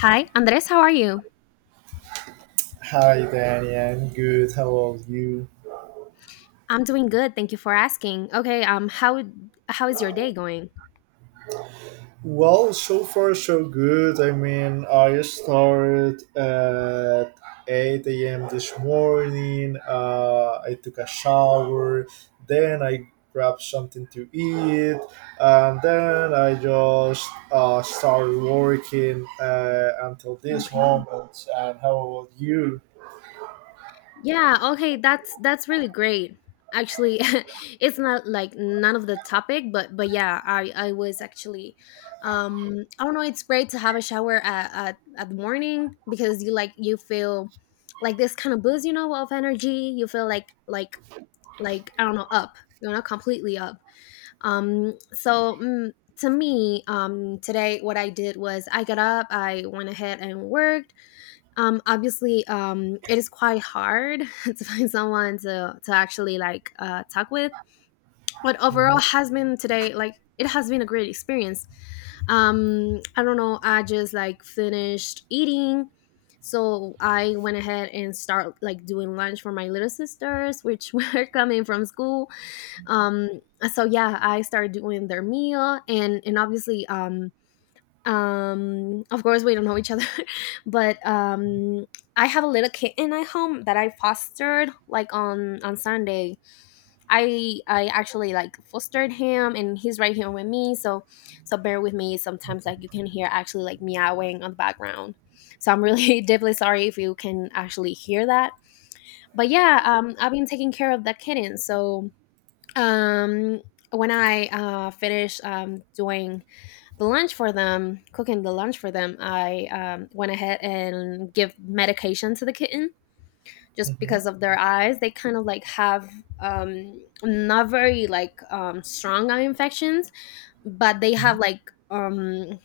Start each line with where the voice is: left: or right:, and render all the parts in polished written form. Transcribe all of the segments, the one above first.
left: Hi, Andres, how are you?
right: Hi, Danny. I'm good. How about you?
left: I'm doing good. Thank you for asking. Okay, how is your day going?
right: Well, so far so good. I mean, I started at 8 a.m. this morning. I took a shower. Then I grabbed something to eat. And then I just started working until this
left: Okay.
right: moment. And how about you?
left: Yeah, okay, that's really great. Actually, it's not like none of the topic, but yeah, I was actually I don't know, it's great to have a shower at the morning because you like you feel like this kind of boost, you know, of energy. You feel like I don't know, up. You know, completely up. Um, so mm, to me, today what I did was I got up, I went ahead and worked. Obviously, it is quite hard to find someone to actually like talk with, but overall
right: Hmm.
left: has been today like it has been a great experience. I don't know, I just like finished eating. So I went ahead and start like doing lunch for my little sisters, which were coming from school. um so yeah, I started doing their meal and obviously, of course we don't know each other. but I have a little kitten at home that I fostered like on Sunday. I actually like fostered him and he's right here with me, so so bear with me sometimes like you can hear actually like meowing on the background. So I'm really deeply sorry if you can actually hear that. But yeah, I've been taking care of that kitten. So um when I finished doing the lunch for them, cooking the lunch for them, I went ahead and give medication to the kitten just
right: Hmm.
left: because of their eyes. They kind of like have not very like strong eye infections, but they have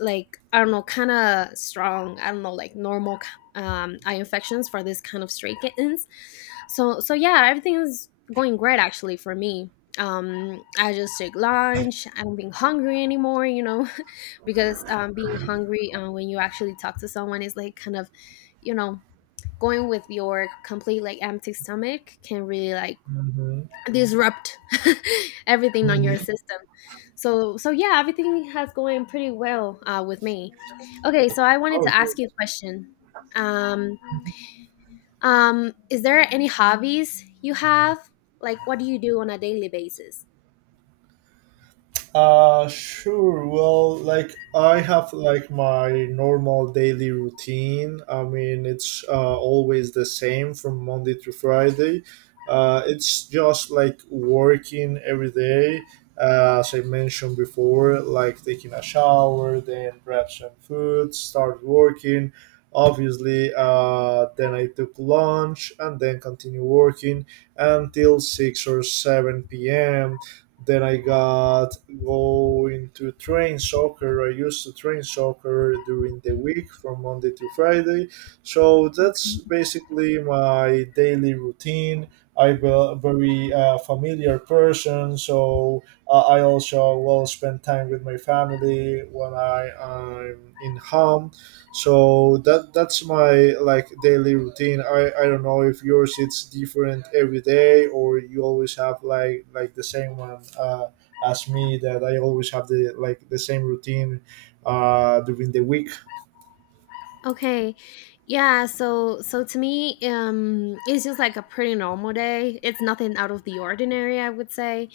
left: like I don't know, kind of strong. I don't know, like normal eye infections for this kind of stray kittens. So so yeah, everything's going great actually for me. I just take lunch. I don't being hungry anymore, because being hungry when you actually talk to someone is like kind of, you know, going with your complete like empty stomach can really like disrupt everything on your
right: Hmm.
left: system. So so yeah, everything has going pretty well with me. Okay, so I wanted to
right: Hmm.
left: ask you a question. Um, is there any hobbies you have? Like, what do you do on a daily basis?
right: Sure. Well, like I have like my normal daily routine. I mean, it's always the same from Monday to Friday. It's just like working every day, as I mentioned before, like taking a shower, then grab some food, start working. Obviously, then I took lunch and then continue working until 6 or 7 p.m. Then I got going to train soccer. I used to train soccer during the week from Monday to Friday. So that's basically my daily routine. I'm a very familiar person, so I also will spend time with my family when I am in home. So that's my like daily routine. I don't know if yours it's different every day or you always have like the same one as me that I always have the the same routine during the week.
left: Okay. Yeah, so so to me, it's just like a pretty normal day. It's nothing out of the ordinary, I would say.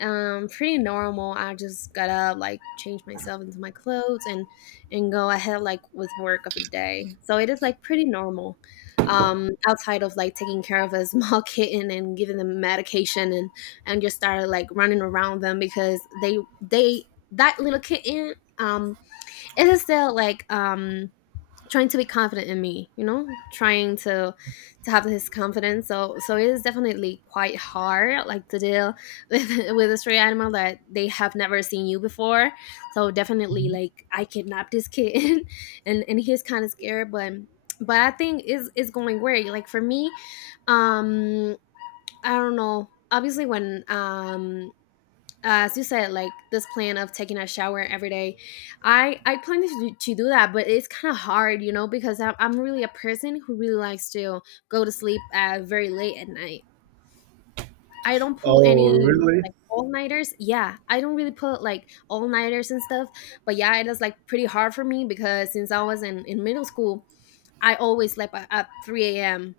left: Pretty normal. I just got up, like change myself into my clothes and go ahead like with work of the day. So it is like pretty normal. Outside of like taking care of a small kitten and giving them medication and just started like running around them because they that little kitten, it is still like trying to be confident in me, you know, trying to have this confidence. So so it is definitely quite hard like to deal with with a stray animal that they have never seen you before. So definitely like I kidnapped this kid and he's kind of scared, but I think is going great like for me. um I don't know, obviously when as you said, like this plan of taking a shower every day, I plan to, to do that, but it's kind of hard, you know, because I'm really a person who really likes to go to sleep very late at night. I don't pull
right: Oh,
left: any
right: really?
left: like all-nighters. Yeah, I don't really pull like all-nighters and stuff. But yeah, it is like pretty hard for me because since I was in middle school, I always slept at 3 a.m.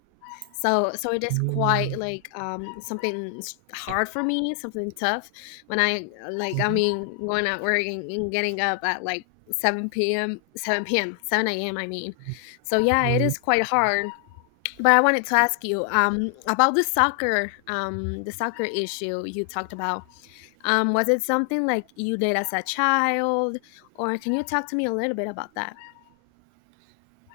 left: So so it is
right: Mm-hmm.
left: quite like something hard for me, something tough. When I like I mean going out work and getting up at like 7 p.m 7 p.m 7 a.m, I mean. So yeah, it is quite hard. But I wanted to ask you about the soccer, the soccer issue you talked about. Was it something like you did as a child, or can you talk to me a little bit about that?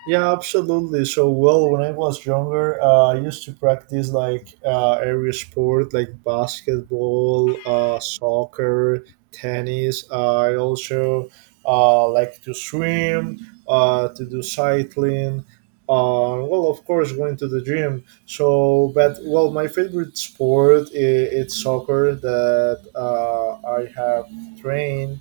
right: Yeah, absolutely. So, well, when I was younger, I used to practice like every sport, like basketball, soccer, tennis. I also like to swim, to do cycling. Well, of course, going to the gym. So, but well, my favorite sport is it's soccer that I have trained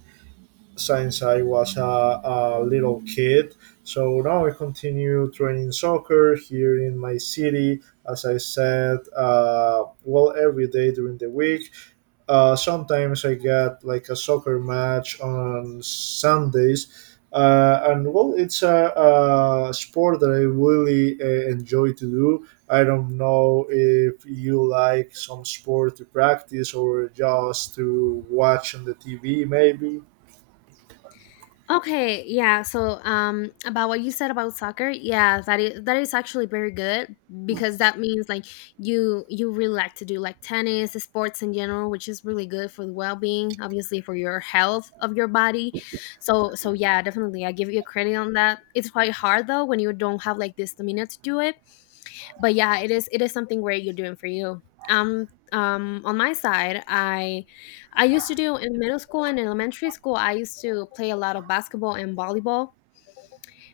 right: since I was a little kid. So now I continue training soccer here in my city. As I said, well, every day during the week. Sometimes I get like a soccer match on Sundays. And well, it's a sport that I really enjoy to do. I don't know if you like some sport to practice or just to watch on the TV, maybe.
left: Okay, yeah. So, about what you said about soccer, yeah, that is actually very good, because that means like you really like to do like tennis, sports in general, which is really good for the well being, obviously for your health of your body. So, so yeah, definitely, I give you credit on that. It's quite hard though when you don't have like the stamina to do it, but yeah it is something where you're doing for you. On my side, I used to do in middle school and elementary school, I used to play a lot of basketball and volleyball.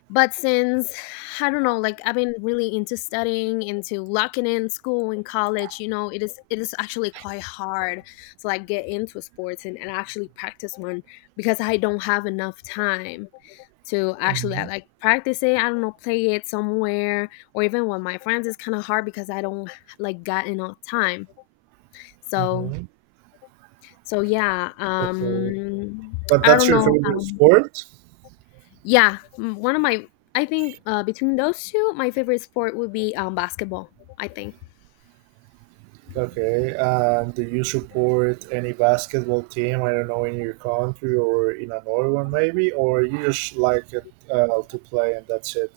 left: But since I don't know, like I've been really into studying, into locking in school and college, you know, it is actually quite hard to like get into sports and actually practice one because I don't have enough time to actually like practice it. I don't know, play it somewhere or even with my friends. It's kind of hard because I don't like got enough time. So
right: Mm-hmm.
left: so yeah,
right: Okay. But
left: I
right: that's
left: don't
right: your
left: know.
right: favorite sport?
left: Yeah, one of my, I think between those two, my favorite sport would be basketball. I think.
right: Okay. Do you support any basketball team? I don't know, in your country or in another one, maybe? Or you just like it to play and that's it?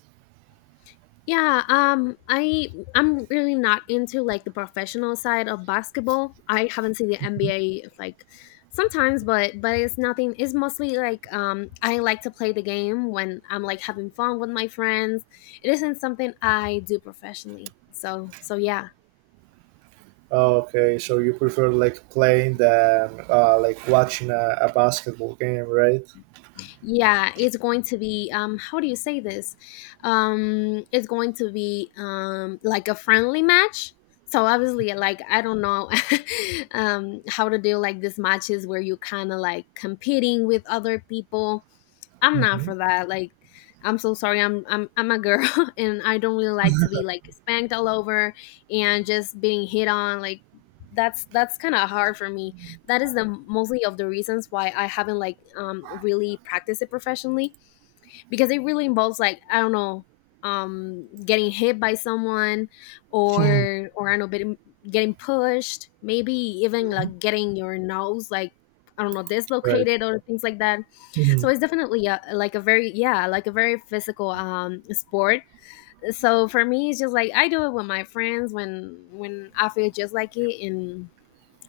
left: Yeah, I I'm really not into like the professional side of basketball. I haven't seen the NBA like sometimes, but it's nothing. It's mostly like I like to play the game when I'm like having fun with my friends. It isn't something I do professionally. So so yeah.
right: Oh, okay. So you prefer like playing than like watching a basketball game, right?
left: Yeah, it's going to be how do you say this, it's going to be like a friendly match. So obviously like I don't know, how to do like these matches where you kind of like competing with other people, I'm not
right: Mm-hmm.
left: for that. Like, I'm so sorry. I'm a girl, and I don't really like to be like spanked all over and just being hit on. Like, that's kind of hard for me. That is the mostly of the reasons why I haven't like really practiced it professionally, because it really involves like I don't know, getting hit by someone, or I don't know, getting getting pushed, maybe even like getting your nose like, I don't know,
right: Right.
left: dislocated or things like that. So it's definitely a, like a very, yeah, like a very physical sport. So for me, it's just like I do it with my friends when I feel just like it. and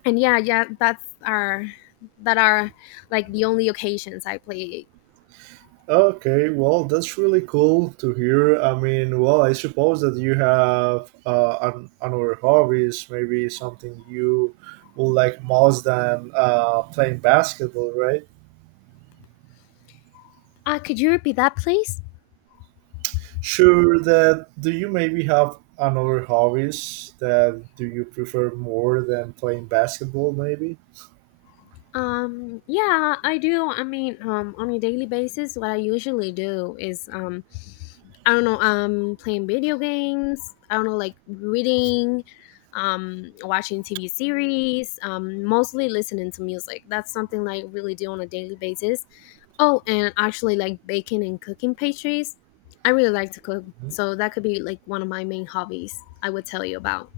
left: and yeah, yeah, that are like the only occasions I play it.
right: Okay, well, that's really cool to hear. I mean, well, I suppose that you have another hobbies, maybe something you would like most than playing basketball, right?
left: Could you repeat that, please?
right: Sure. That do you maybe have another hobbies that do you prefer more than playing basketball, maybe?
left: Yeah, I do. I mean, on a daily basis, what I usually do is I don't know, playing video games. I don't know, like reading, watching TV series, mostly listening to music. That's something I really do on a daily basis. Oh, and actually, like baking and cooking pastries. I really like to cook,
right: Mhm.
left: so that could be like one of my main hobbies. I would tell you about.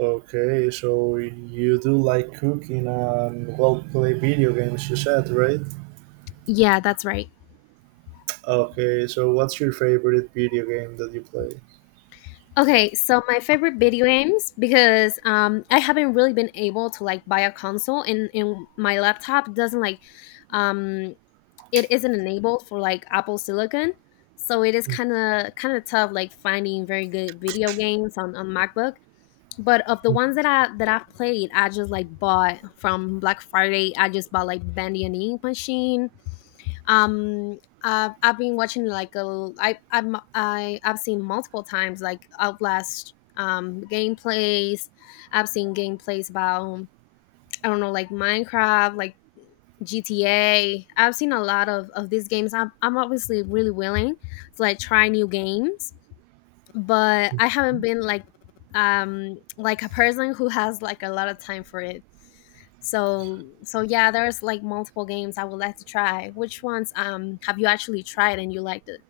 right: Okay, so you do like cooking and well, play video games. You said, right?
left: Yeah, that's right.
right: Okay, so what's your favorite video game that you play?
left: Okay, so my favorite video games, because I haven't really been able to like buy a console, and my laptop doesn't like um, it isn't enabled for like Apple Silicon, so it is kind of tough like finding very good video games on MacBook. But of the ones that I that I've played, I just like bought from Black Friday. I just bought like Bandy and Ink Machine, um I've been watching like a I I'm I I've seen multiple times like Outlast gameplays. I've seen gameplays about, I don't know, like Minecraft, like GTA. I've seen a lot of these games. I'm obviously really willing to like try new games, but I haven't been like a person who has like a lot of time for it. So so yeah, there's like multiple games I would like to try. Which ones have you actually tried and you liked it?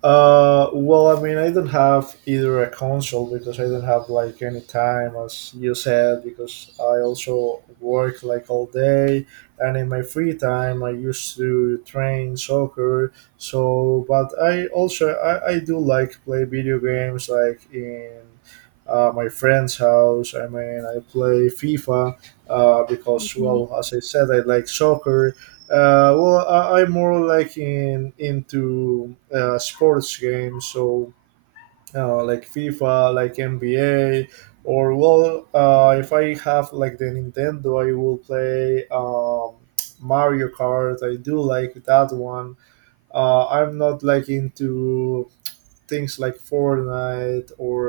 right: Well, I mean, I don't have either a console because I don't have like any time, as you said, because I also work like all day, and in my free time, I used to train soccer. So, but I also I do like play video games like in my friend's house. I mean, I play FIFA because,
left: Okay.
right: well, as I said, I like soccer. Well, I'm more like in into sports games, so like FIFA, like NBA, or well, if I have like the Nintendo, I will play Mario Kart. I do like that one. I'm not like into things like Fortnite or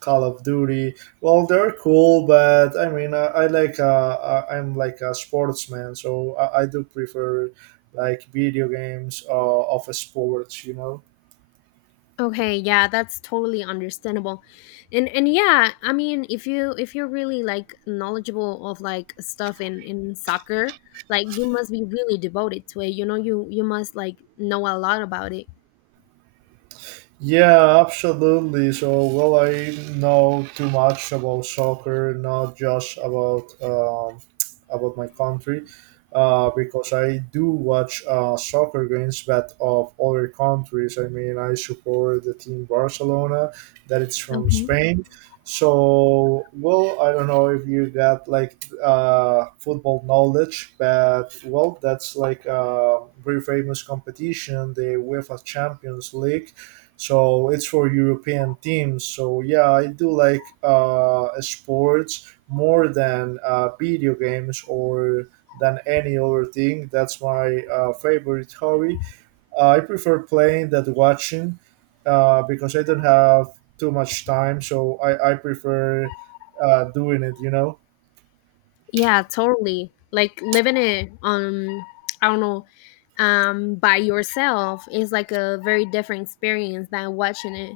right: Call of Duty. Well, they're cool, but I mean, I like I'm like a sportsman, so I do prefer like video games of sports. You know.
left: Okay, yeah, that's totally understandable. And yeah, I mean, if you if you're really like knowledgeable of like stuff in soccer, like you must be really devoted to it. You know, you must like know a lot about it.
right: Yeah, absolutely. So, well, I know too much about soccer, not just about my country, because I do watch soccer games, but of other countries. I mean, I support the team Barcelona, that it's from
left: Okay.
right: Spain. So, well, I don't know if you got like football knowledge, but well, that's like a very famous competition, the UEFA Champions League. So it's for European teams. So yeah, I do like sports more than video games or than any other thing. That's my favorite hobby. I prefer playing than watching because I don't have too much time. So I prefer doing it. You know.
left: Yeah, totally. Like living it on, I don't know, by yourself is like a very different experience than watching it.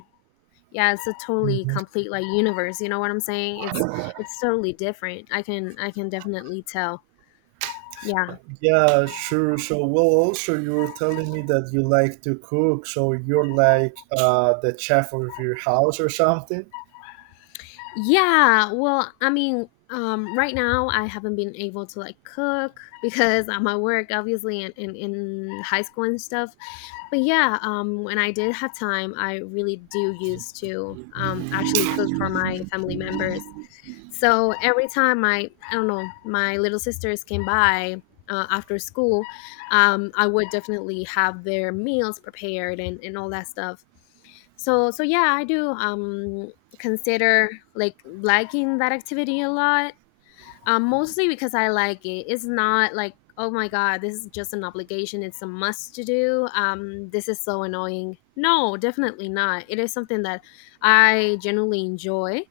left: Yeah, it's a totally
right: Mhm.
left: complete like universe. You know what I'm saying? It's totally different. I can definitely tell. Yeah.
right: Yeah, sure. So, well, also you were telling me that you like to cook, so you're like the chef of your house or something.
left: Yeah, well, I mean, right now I haven't been able to like cook because I'm at work, obviously, and in high school and stuff. But yeah, when I did have time, I really do used to actually cook for my family members. So every time my, I don't know, my little sisters came by after school, I would definitely have their meals prepared and all that stuff. So yeah, I do consider like liking that activity a lot. Mostly because I like it, it's not like, oh my god, this is just an obligation, it's a must to do, this is so annoying. No, definitely not. It is something that I genuinely enjoy.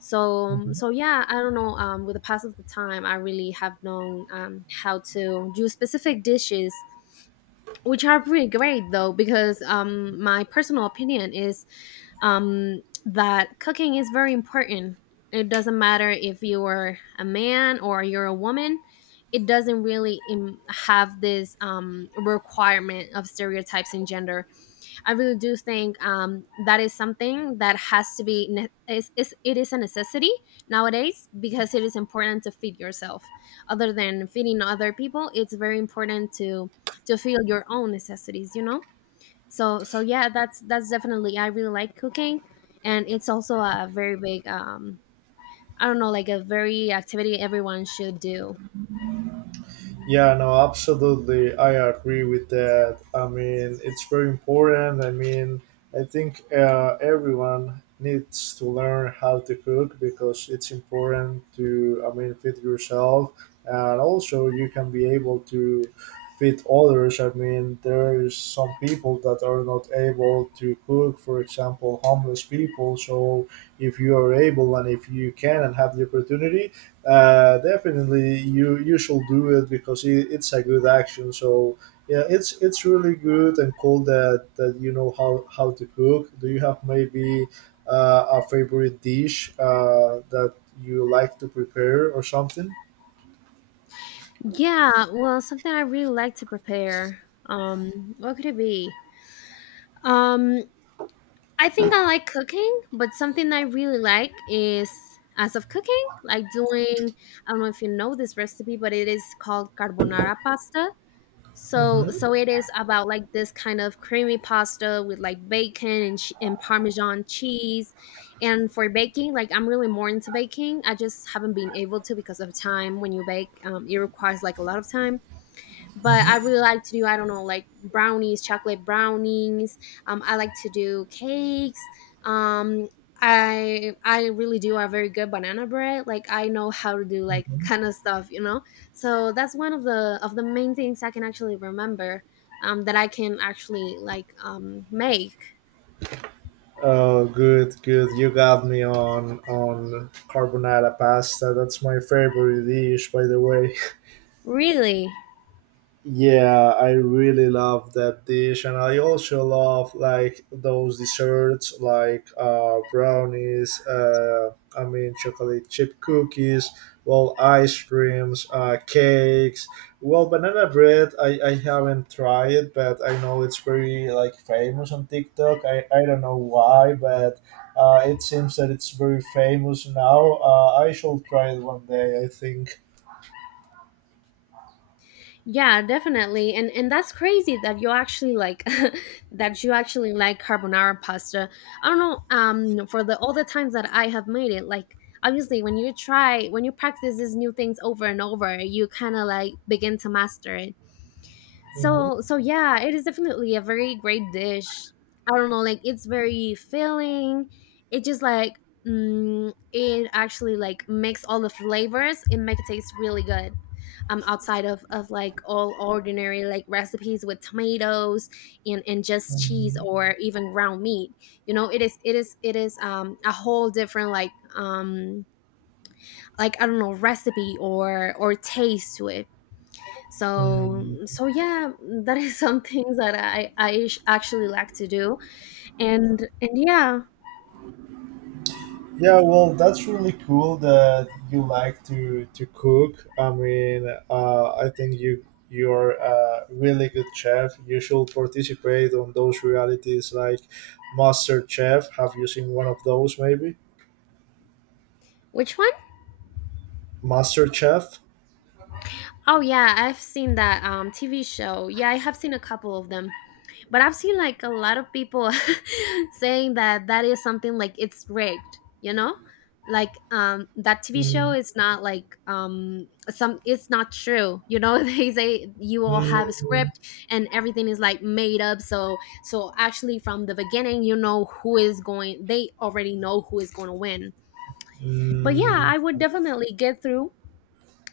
left: so um,
right: Mhm.
left: so yeah, I don't know, with the pass of the time I really have known, how to do specific dishes, which are pretty great though because my personal opinion is that cooking is very important. It doesn't matter if you're a man or you're a woman. It doesn't really have this requirement of stereotypes in gender. I really do think, that is something that has to be ne- is it is a necessity nowadays because it is important to feed yourself. Other than feeding other people, it's very important to feel your own necessities. You know, so yeah, that's definitely I really like cooking, and it's also a very big, I don't know, like a very activity everyone should do.
right: Yeah, no, absolutely. I agree with that. I mean, it's very important. I mean, I think everyone needs to learn how to cook because it's important to, I mean, feed yourself and also you can be able to feed others. I mean, there's some people that are not able to cook, for example, homeless people. So if you are able and if you can and have the opportunity, definitely, you should do it because it's a good action. So yeah, it's really good and cool that you know how to cook. Do you have maybe a favorite dish that you like to prepare or something?
left: Yeah, well, something I really like to prepare. What could it be? Um, I think I like cooking, but something I really like is as of cooking, like doing, I don't know if you know this recipe, but it is called carbonara pasta. So
right: Hmm.
left: so it is about like this kind of creamy pasta with like bacon and parmesan cheese. And for baking, like I'm really more into baking. I just haven't been able to because of time. When you bake, it requires like a lot of time, but I really like to do, I don't know, like brownies, chocolate brownies. I like to do cakes. Um, I really do a very good banana bread. Like I know how to do like
right: Hmm.
left: kind of stuff, you know. So that's one of the main things I can actually remember, that I can actually like make.
right: Oh, good, good. You got me on carbonara pasta. That's my favorite dish, by the way.
left: Really?
right: Yeah, I really love that dish, and I also love like those desserts, like brownies. I mean, chocolate chip cookies, well, ice creams, cakes. Well, banana bread. I haven't tried it, but I know it's very like famous on TikTok. I don't know why, but it seems that it's very famous now. I shall try it one day. I think.
left: Yeah, definitely. And that's crazy that you actually like that you actually like carbonara pasta. I don't know, for the all the times that I have made it, like obviously when you try when you practice these new things over and over, you kind of like begin to master it.
right: Mhm.
left: So yeah, it is definitely a very great dish. I don't know, like it's very filling. It just like, it actually like makes all the flavors and make it taste really good. Outside of like all ordinary like recipes with tomatoes and just cheese or even ground meat, you know, it is a whole different like, um like I don't know, recipe or taste to it. so
right: Mhm.
left: so yeah, that is some things that I actually like to do, and yeah.
right: Yeah, well, that's really cool that you like to cook. I mean, I think you're a really good chef. You should participate on those realities like Master Chef. Have you seen one of those? Maybe
left: Which one?
right: Master Chef.
left: Oh yeah, I've seen that TV show. Yeah, I have seen a couple of them. But I've seen like a lot of people saying that that is something like it's rigged, you know? Like, that TV show
right: Mm.
left: is not like some it's not true. You know, they say you all have a
right: Mm.
left: script and everything is like made up. So actually from the beginning, you know who is going, they already know who is going to win. But yeah,
right: Mm.
left: I would definitely get through,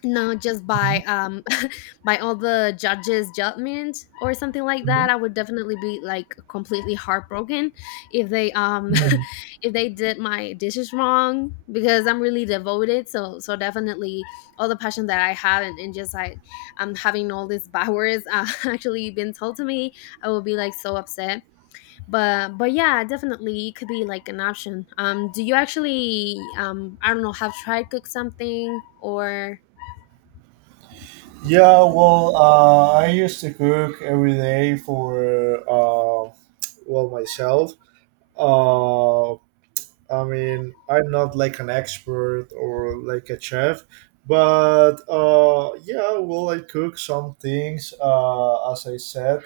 left: no, just by by all the judges' judgment or something like
right: Mhm.
left: that. I would definitely be like completely heartbroken if they
right: Mhm.
left: if they did my dishes wrong because I'm really devoted. So definitely all the passion that I have and just like having all these bad words actually been told to me, I will be like so upset. But yeah, definitely it could be like an option. Do you actually, I don't know, have tried cook something or?
right: Yeah, well, I used to cook every day for uh, well myself. Uh, I mean, I'm not like an expert or like a chef, but yeah, well, I cook some things. As I said,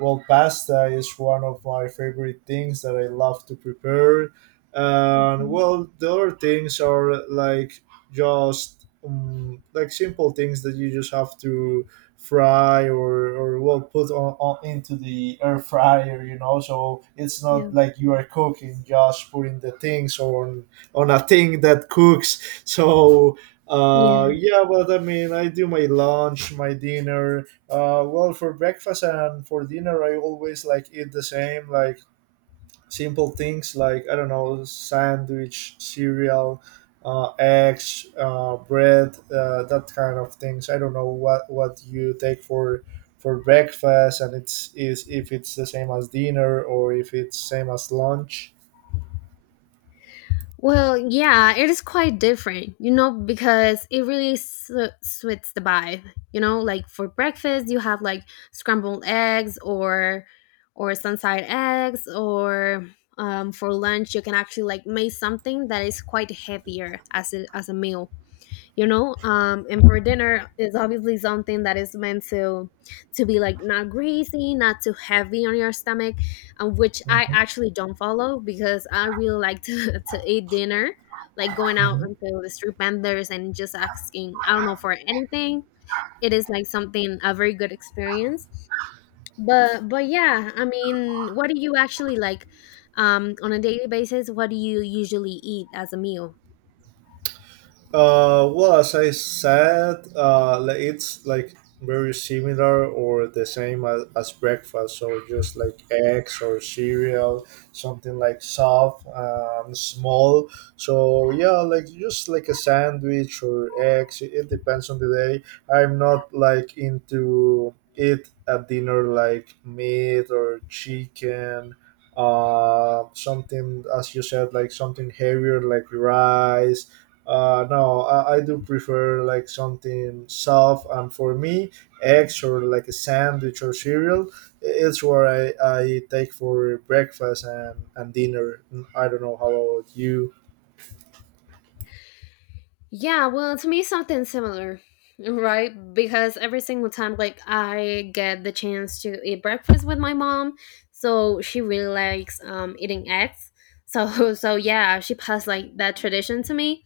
right: well, pasta is one of my favorite things that I love to prepare, and well, the other things are like just like simple things that you just have to fry or well put on into the air fryer, you know. So it's
left: Yeah.
right: not like you are cooking, just putting the things on a thing that cooks. So
left: Yeah.
right: yeah, but I mean, I do my lunch, my dinner. Well, for breakfast and for dinner, I always like eat the same, like simple things, like I don't know, sandwich, cereal, eggs, bread, that kind of things. I don't know what you take for breakfast, and it's is if it's the same as dinner or if it's same as lunch.
left: Well, yeah, it is quite different, you know, because it really suits the vibe. You know, like for breakfast, you have like scrambled eggs, or sunside eggs, or, for lunch, you can actually like make something that is quite heavier as a meal. You know, and for dinner is obviously something that is meant to be like not greasy, not too heavy on your stomach, which I
right: Mhm.
left: actually don't follow because I really like to, to eat dinner, like going out
right: Mhm.
left: into the street vendors and just asking, I don't know, for anything. It is like something a very good experience. But yeah, I mean, what do you actually like, on a daily basis, what do you usually eat as a meal?
right: Well, as I said, It's like very similar or the same as breakfast. So just like eggs or cereal, something like soft and small. So yeah, like just like a sandwich or eggs. It depends on the day. I'm not like into eat at dinner like meat or chicken. Something as you said, like something heavier like rice. No, I do prefer like something soft, and for me, eggs or like a sandwich or cereal, it's what I take for breakfast and dinner. Mm, I don't know how about you.
left: Yeah, well, to me, something similar, right? Because every single time, like, I get the chance to eat breakfast with my mom, so she really likes eating eggs. So, so yeah, she passed like that tradition to me.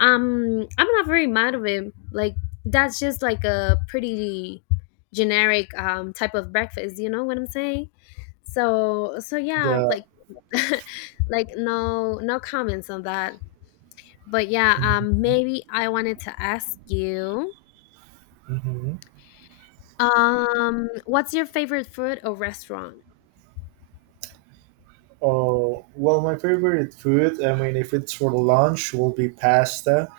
left: I'm not very mad of it. Like, that's just like a pretty generic type of breakfast. You know what I'm saying? So yeah,
right: Yeah.
left: like, like, no, no comments on that. But yeah,
right: Mm-hmm.
left: maybe I wanted to ask you,
right: Mm-hmm.
left: what's your favorite food or restaurant?
right: Oh, well, my favorite food, I mean, if it's for lunch, will be pasta.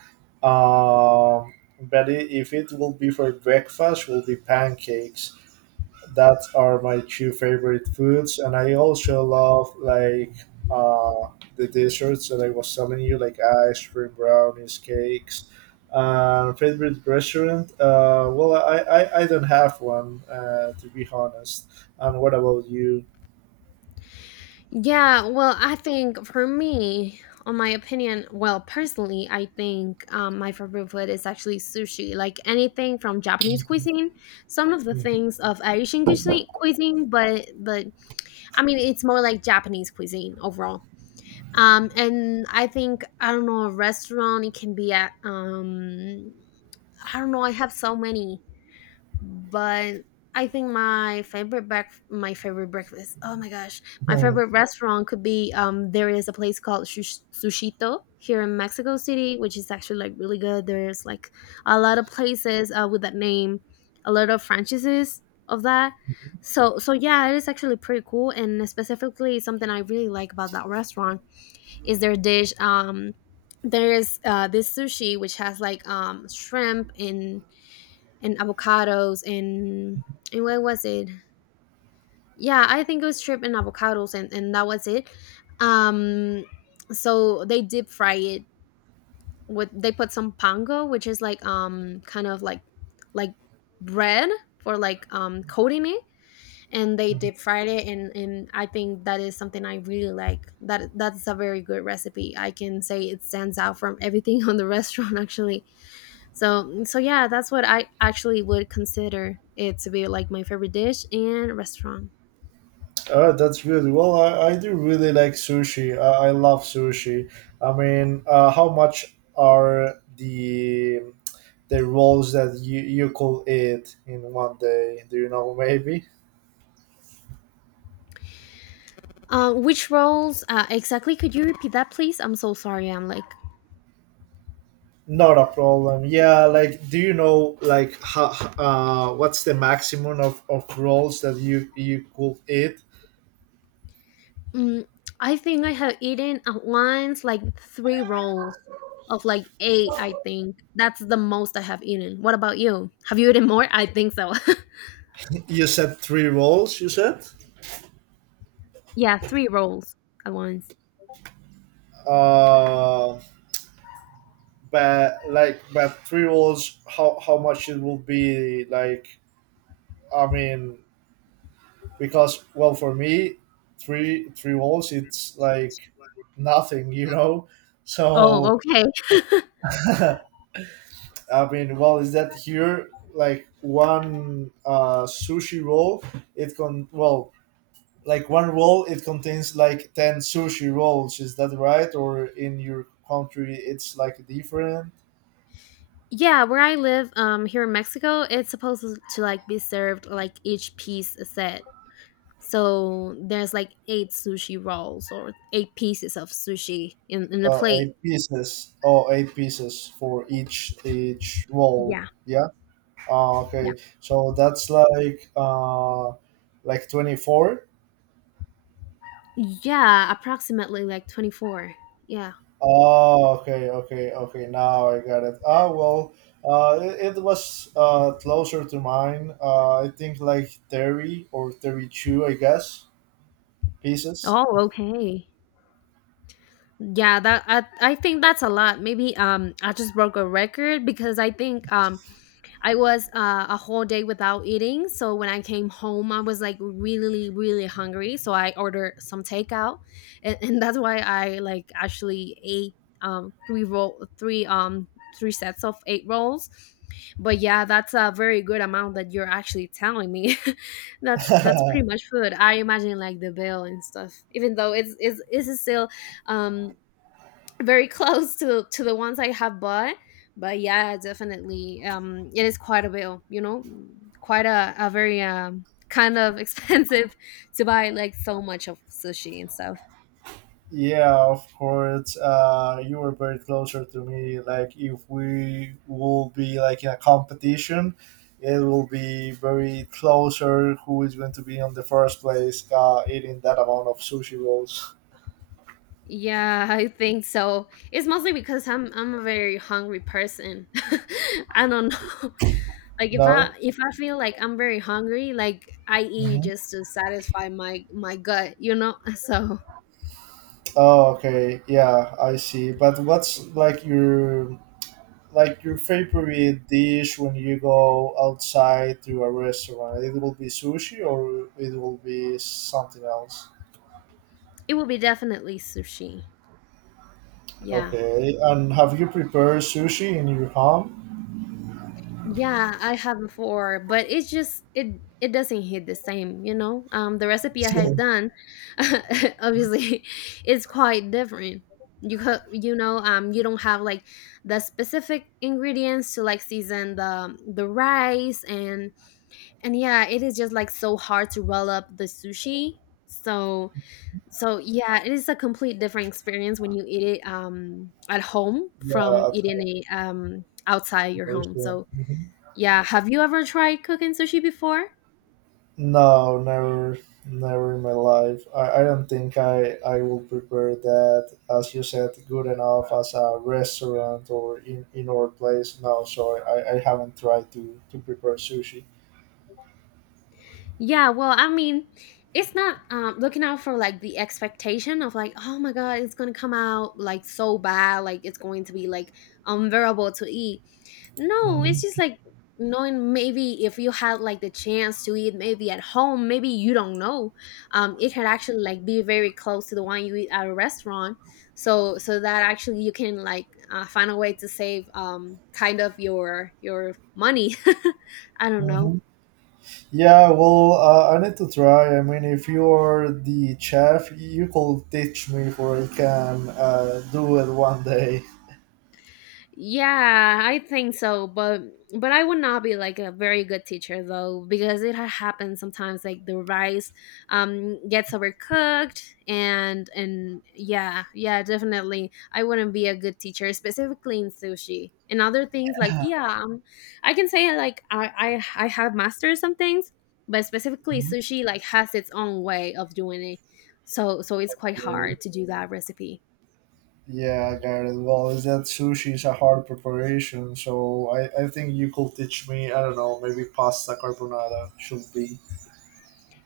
right: Um, but if it will be for breakfast, will be pancakes. That are my two favorite foods, and I also love like uh the desserts that I was telling you, like ice cream, brownies, cakes. Favorite restaurant, well, I don't have one to be honest. And what about you?
left: Yeah, well, I think for me, on my opinion, well, personally, I think my favorite food is actually sushi, like anything from Japanese cuisine, some of the things of Asian cuisine, but I mean, it's more like Japanese cuisine overall. And I think I don't know a restaurant. It can be at, I don't know. I have so many, but I think my favorite breakfast. Oh my gosh, my favorite restaurant could be, there is a place called Sushito here in Mexico City, which is actually like really good. There's like a lot of places, with that name, a lot of franchises of that. So yeah, it is actually pretty cool. And specifically, something I really like about that restaurant is their dish. There is, this sushi which has like shrimp and avocados and what was it? Yeah, I think it was shrimp and avocados and that was it. Um, so they deep fry it with, they put some pango, which is like kind of like bread for like coating it, and they deep fried it, and I think that is something I really like. That's a very good recipe. I can say it stands out from everything on the restaurant actually. So yeah, that's what I actually would consider it to be like my favorite dish and restaurant.
right: Oh, that's good. Well, I do really like sushi. I love sushi. I mean, how much are the rolls that you could eat in one day? Do you know maybe?
left: Which roles, exactly? Could you repeat that, please? I'm so sorry. I'm like,
right: Not a problem. Yeah, like do you know like how, what's the maximum of rolls that you could eat?
left: mm, I think I have eaten at once like three rolls of like eight. I think that's the most I have eaten. What about you? Have you eaten more? I think so.
right: You said three rolls. You said.
left: Yeah, three rolls at once.
right: Uh, but like but three rolls, how much it will be like I mean, because well, for me, three walls, it's like nothing, you know.
left: Oh,
right: So
left: okay.
right: I mean, well, is that here like one sushi roll? It con Well, like one roll, it contains like 10 sushi rolls. Is that right? Or in your country, it's like different.
left: Yeah, where I live, here in Mexico, it's supposed to like be served like each piece set. So there's like eight sushi rolls or eight pieces of sushi in a plate.
right: Eight pieces. Oh, eight pieces for each roll.
left: Yeah,
right: Yeah.
left: yeah.
right: Okay, so that's like 24.
left: Yeah, approximately like 24. Yeah.
right: Oh, okay, okay, okay. Now I got it. Ah, well, it was closer to mine. I think like 30 or 32, I guess, pieces.
left: Oh, okay. Yeah, that I think that's a lot. Maybe I just broke a record because I think I was, a whole day without eating. So when I came home, I was like really, really hungry. So I ordered some takeout, and that's why I like actually ate, um, three roll, three um, three sets of eight rolls. But yeah, that's a very good amount that you're actually telling me. That's pretty much food. I imagine like the bill and stuff. Even though it's still, um very close to the ones I have bought. But yeah, definitely, it is quite a bill. You know, quite a very, kind of expensive to buy like so much of sushi and stuff.
right: Yeah, of course. You were very closer to me. Like, if we will be like in a competition, it will be very closer who is going to be on the first place eating that amount of sushi rolls.
left: Yeah, I think so. It's mostly because I'm a very hungry person. I don't know. Like if I
right: No.
left: feel like I'm very hungry, like I eat
right: Hmm.
left: just to satisfy my gut, you know? So
right: Oh, okay. Yeah, I see. But what's like your favorite dish when you go outside to a restaurant? It will be sushi, or it will be something else.
left: it will be definitely sushi. Yeah.
right: Okay, and have you prepared sushi in your home?
left: Yeah, I have before, but it's just it it doesn't hit the same, you know? The recipe I had done obviously is quite different. You co- you know, You don't have like the specific ingredients to like season the rice and yeah, it is just like so hard to roll up the sushi. So So yeah, it is a complete different experience when you eat it at home
right: Yeah,
left: from
right: at
left: eating
right: home
left: it outside your home.
right: also.
left: So
right: Mhm.
left: yeah, have you ever tried cooking sushi before?
right: No, never, never in my life. I don't think I will prepare that, as you said, good enough as a restaurant or in indoor place. No, so I haven't tried to prepare sushi.
left: Yeah, well, I mean, it's not looking out for like the expectation of like, oh my god, it's gonna come out like so bad, like it's going to be like unbearable to eat. No, it's
right: Mhm.
left: just like knowing maybe if you had like the chance to eat maybe at home, maybe you don't know, it could actually like be very close to the one you eat at a restaurant. So that actually you can like find a way to save kind of your money. I don't know.
right: Mhm. Yeah, well, I need to try. I mean, if you are the chef, you could teach me for I can do it one day.
left: Yeah, I think so, but I would not be like a very good teacher though because it happens sometimes like the rice gets overcooked and yeah, yeah, definitely I wouldn't be a good teacher specifically in sushi. And other things like yeah, I can say like I have mastered some things, but specifically sushi like has its own way of doing it. So it's quite
right: Right.
left: hard to do that recipe.
right: Yeah, I got it. Well, is that sushi is a hard preparation, so I think you could teach me, I don't know, maybe pasta carbonara should be.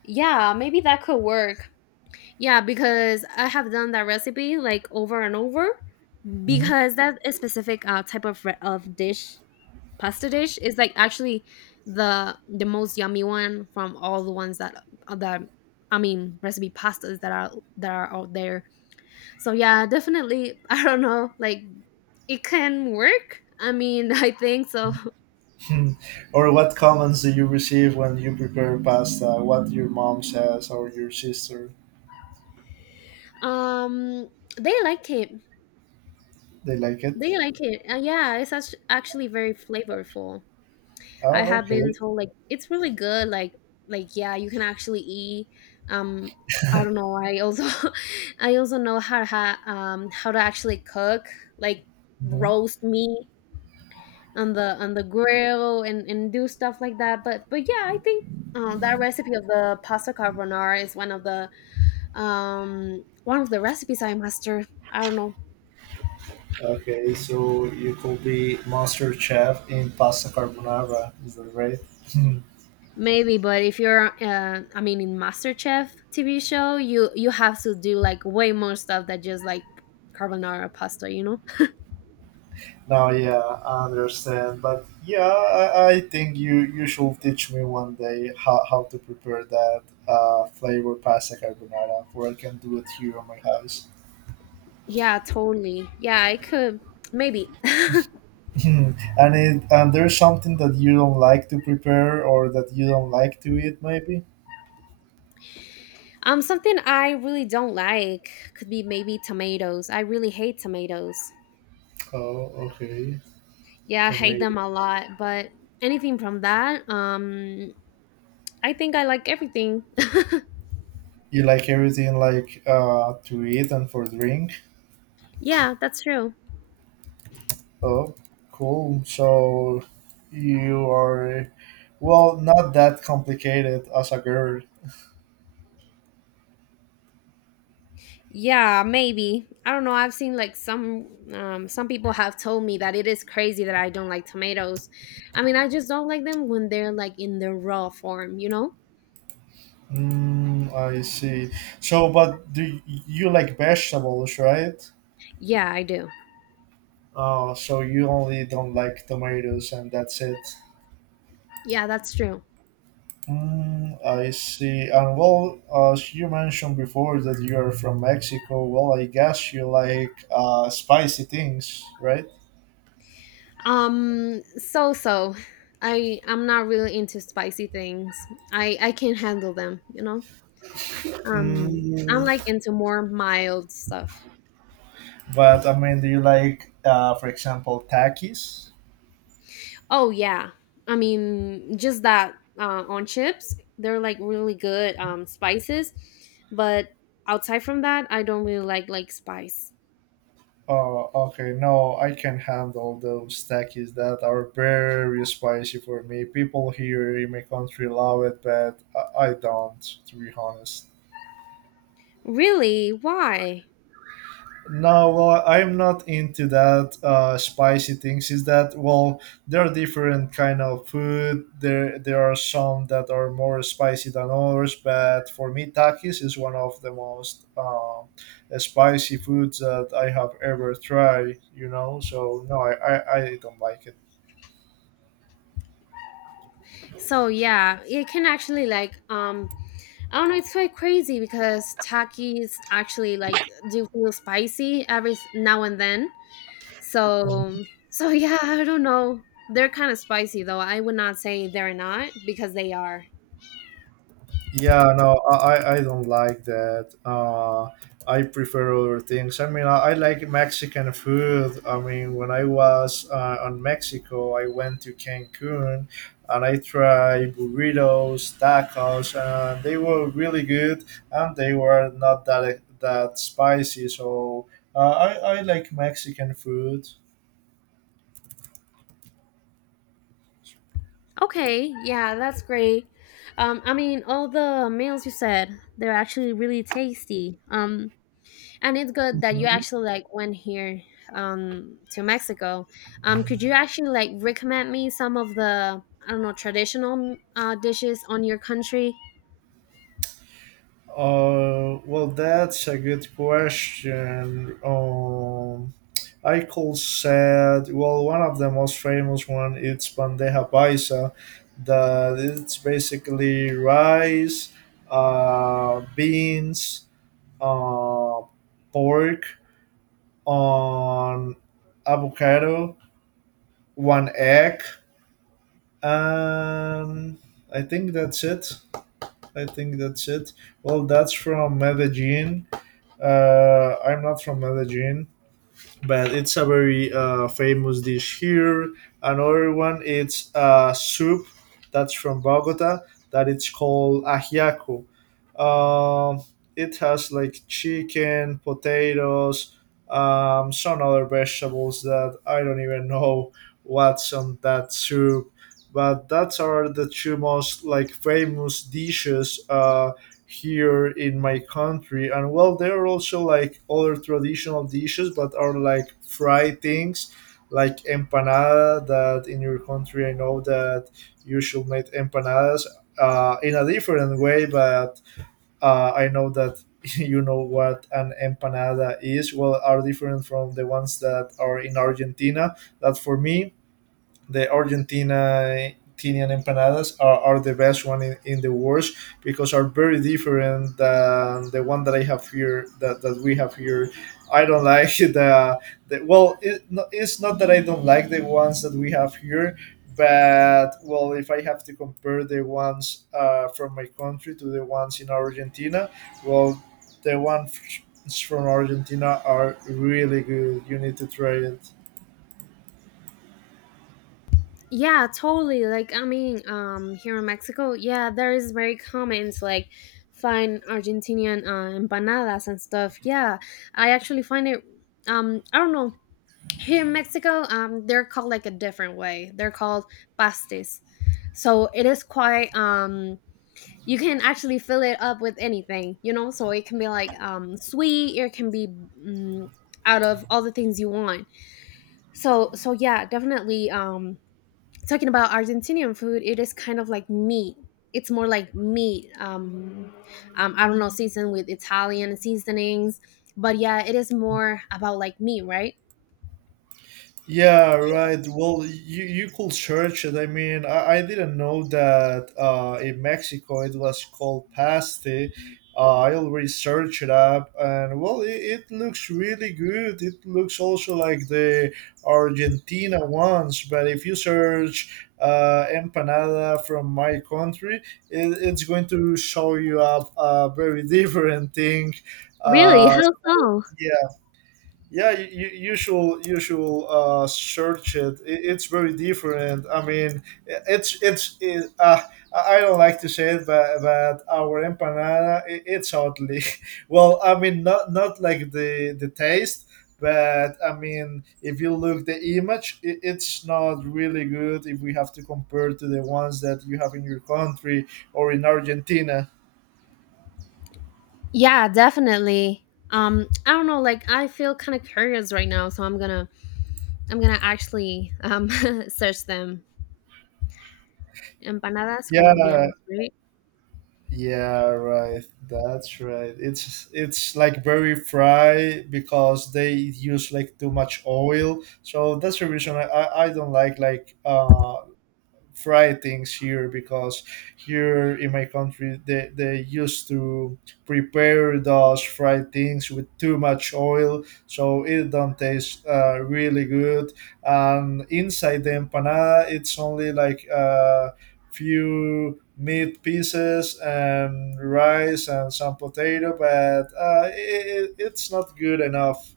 left: Yeah, maybe that could work. Yeah, because I have done that recipe like over and over because that is specific type of of dish, pasta dish is like actually the most yummy one from all the ones that uh, that I mean recipe pastas that are out there. So yeah, definitely I don't know like it can work. I mean, I think so.
right: Mhm. Or what comments do you receive when you prepare pasta? What your mom says or your sister?
left: Um they like it.
right: They like it?
left: They like it. Yeah, it's actually very flavorful. I
right: Oh,
left: have been
right: okay.
left: told like it's really good. Like yeah, you can actually eat. Um, I don't know. I also I also know how to how to actually cook like
right: Mhm.
left: roast meat on the grill and do stuff like that. But yeah, I think. That recipe of the pasta carbonara is one of the recipes I master. I don't know.
right: Okay, so you could be master chef in pasta carbonara, is that right?
left: Maybe, but if you're, I mean, in MasterChef TV show, you have to do like way more stuff than just like carbonara pasta, you know?
right: No, yeah, I understand, but yeah, I think you should teach me one day how to prepare that flavor pasta carbonara, for I can do it here on my house.
left: Yeah, totally. Yeah, I could maybe.
right: And it and there's something that you don't like to prepare or that you don't like to eat, maybe.
left: Something I really don't like could be maybe tomatoes. I really hate tomatoes.
right: Oh, okay.
left: Yeah, I
right: So
left: hate
right: maybe
left: them a lot. But anything from that, I think I like everything.
right: you like everything like to eat and for drink.
left: Yeah, that's true.
right: Oh, cool. So you are well, not that complicated as a girl.
left: Yeah, maybe. I don't know. I've seen like some people have told me that it is crazy that I don't like tomatoes. I mean, I just don't like them when they're like in their raw form, you know?
right: Mm, I see. So, but do you like vegetables, right?
left: Yeah, I do.
right: So you only don't like tomatoes, and that's it.
left: Yeah, that's true.
right: Mm, I see. And well, as you mentioned before that you are from Mexico, well, I guess you like spicy things, right?
left: So I'm not really into spicy things. I can handle them, you know? I'm
right: Mm,
left: like into more mild stuff.
right: but I mean, do you like, for example, takis?
left: Oh yeah, I mean just that on chips, they're like really good spices, but outside from that, I don't really like spice.
right: Oh, okay. No, I can handle those takis that are very spicy for me. People here in my country love it, but I don't, to be honest.
left: Really, why?
right: No, well, I'm not into that spicy things. Is that well? There are different kind of food. There are some that are more spicy than others. But for me, takis is one of the most spicy foods that I have ever tried. You know, so no, I don't like it.
left: So yeah, it can actually like I don't know. It's quite crazy because Takis actually like do feel spicy every now and then. So so yeah, I don't know. They're kind of spicy though. I would not say they're not because they are.
right: Yeah, no, I don't like that. I prefer other things. I mean, I like Mexican food. I mean, when I was on Mexico, I went to Cancun and I tried burritos, tacos, and they were really good and they were not that spicy. So uh, I, I like Mexican food.
left: Okay, yeah, that's great. I mean, all the meals you said, they're actually really tasty. And it's good that you
right: Mhm.
left: actually like went here to Mexico. Could you actually like recommend me some of the I don't know traditional dishes on your country?
right: Well, that's a good question. Eichel said, well, one of the most famous one is bandeja paisa, that it's basically rice, beans, uh, pork on avocado, one egg, and I think that's it. I think that's it. Well, that's from Medellin. I'm not from Medellin, but it's a very famous dish here. Another one, it's a soup that's from Bogota that it's called ajiaco. Um, it has like chicken, potatoes, some other vegetables that I don't even know what's on that soup. But that's are the two most like famous dishes here in my country. And well, there are also like other traditional dishes but are like fried things like empanada, that in your country I know that you should make empanadas in a different way. But I know that you know what an empanada is. Well, are different from the ones that are in Argentina, that for me the Argentina Argentinian empanadas are the best one in the world because are very different than the one that I have here, that we have here. I don't like the well it, no, it's not that I don't like the ones that we have here. But well, if I have to compare the ones from my country to the ones in Argentina, well, the ones from Argentina are really good. You need to try it.
left: Yeah, totally. Like I mean, here in Mexico, yeah, there is very common to like find Argentinian empanadas and stuff. Yeah, I actually find it. I don't know. Here in Mexico, they're called like a different way. They're called pastes. So it is quite you can actually fill it up with anything, you know? So it can be like sweet, it can be out of all the things you want. So yeah, definitely talking about Argentinian food, it is kind of like meat. It's more like meat. I don't know, seasoned with Italian seasonings, but yeah, it is more about like meat, right?
right: Yeah, right. Well, you could search it. I mean, I didn't know that in Mexico it was called pasty. I already searched it up, and well, it looks really good. It looks also like the Argentina ones, but if you search empanada from my country, it, it's going to show you up a very different thing.
left: Really?
right: Uh,
left: How so?
right: yeah, yeah you should you should search it. It it's very different. I mean it's it, I don't like to say it but our empanada I it's oddly well I mean not not like the taste but I mean if you look the image it, it's not really good if we have to compare to the ones that you have in your country or in Argentina.
left: Yeah, definitely. I don't know, like I feel kind of curious right now, so I'm gonna actually search them. Empanadas
right: Yeah.
left: colombianas, right?
right: Yeah, right. That's right. It's like very fry because they use like too much oil. So that's the reason I don't like fry things here, because here in my country they used to prepare those fried things with too much oil so it don't taste really good. And inside the empanada it's only like a few meat pieces and rice and some potato. But it, it- it's not good enough,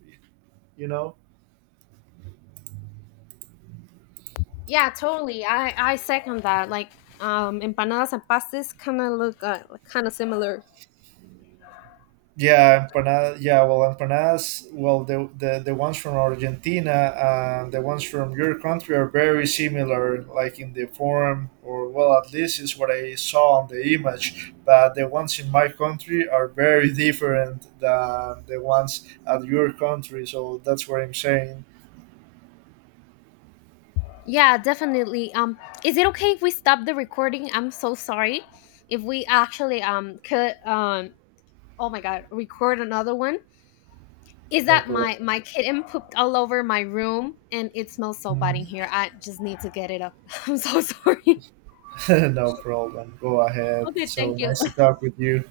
right: you know.
left: Yeah, totally. I second that. Like empanadas and pastas kind of look kind of similar.
right: Yeah, empanada. Yeah, well, empanadas. Well, the ones from Argentina and the ones from your country are very similar, like in the form, or well, at least is what I saw on the image. But the ones in my country are very different than the ones at your country. So that's what I'm saying.
left: Yeah, definitely. Is it okay if we stop the recording? I'm so sorry. If we actually could oh my god, record another one. Is
right: No
left: that
right: problem.
left: my kitten pooped all over my room and it smells so bad in here. I just need to get it up. I'm so sorry.
right: No problem. Go ahead.
left: Okay,
right: So
left: thank
right: nice
left: you.
right: to talk with you.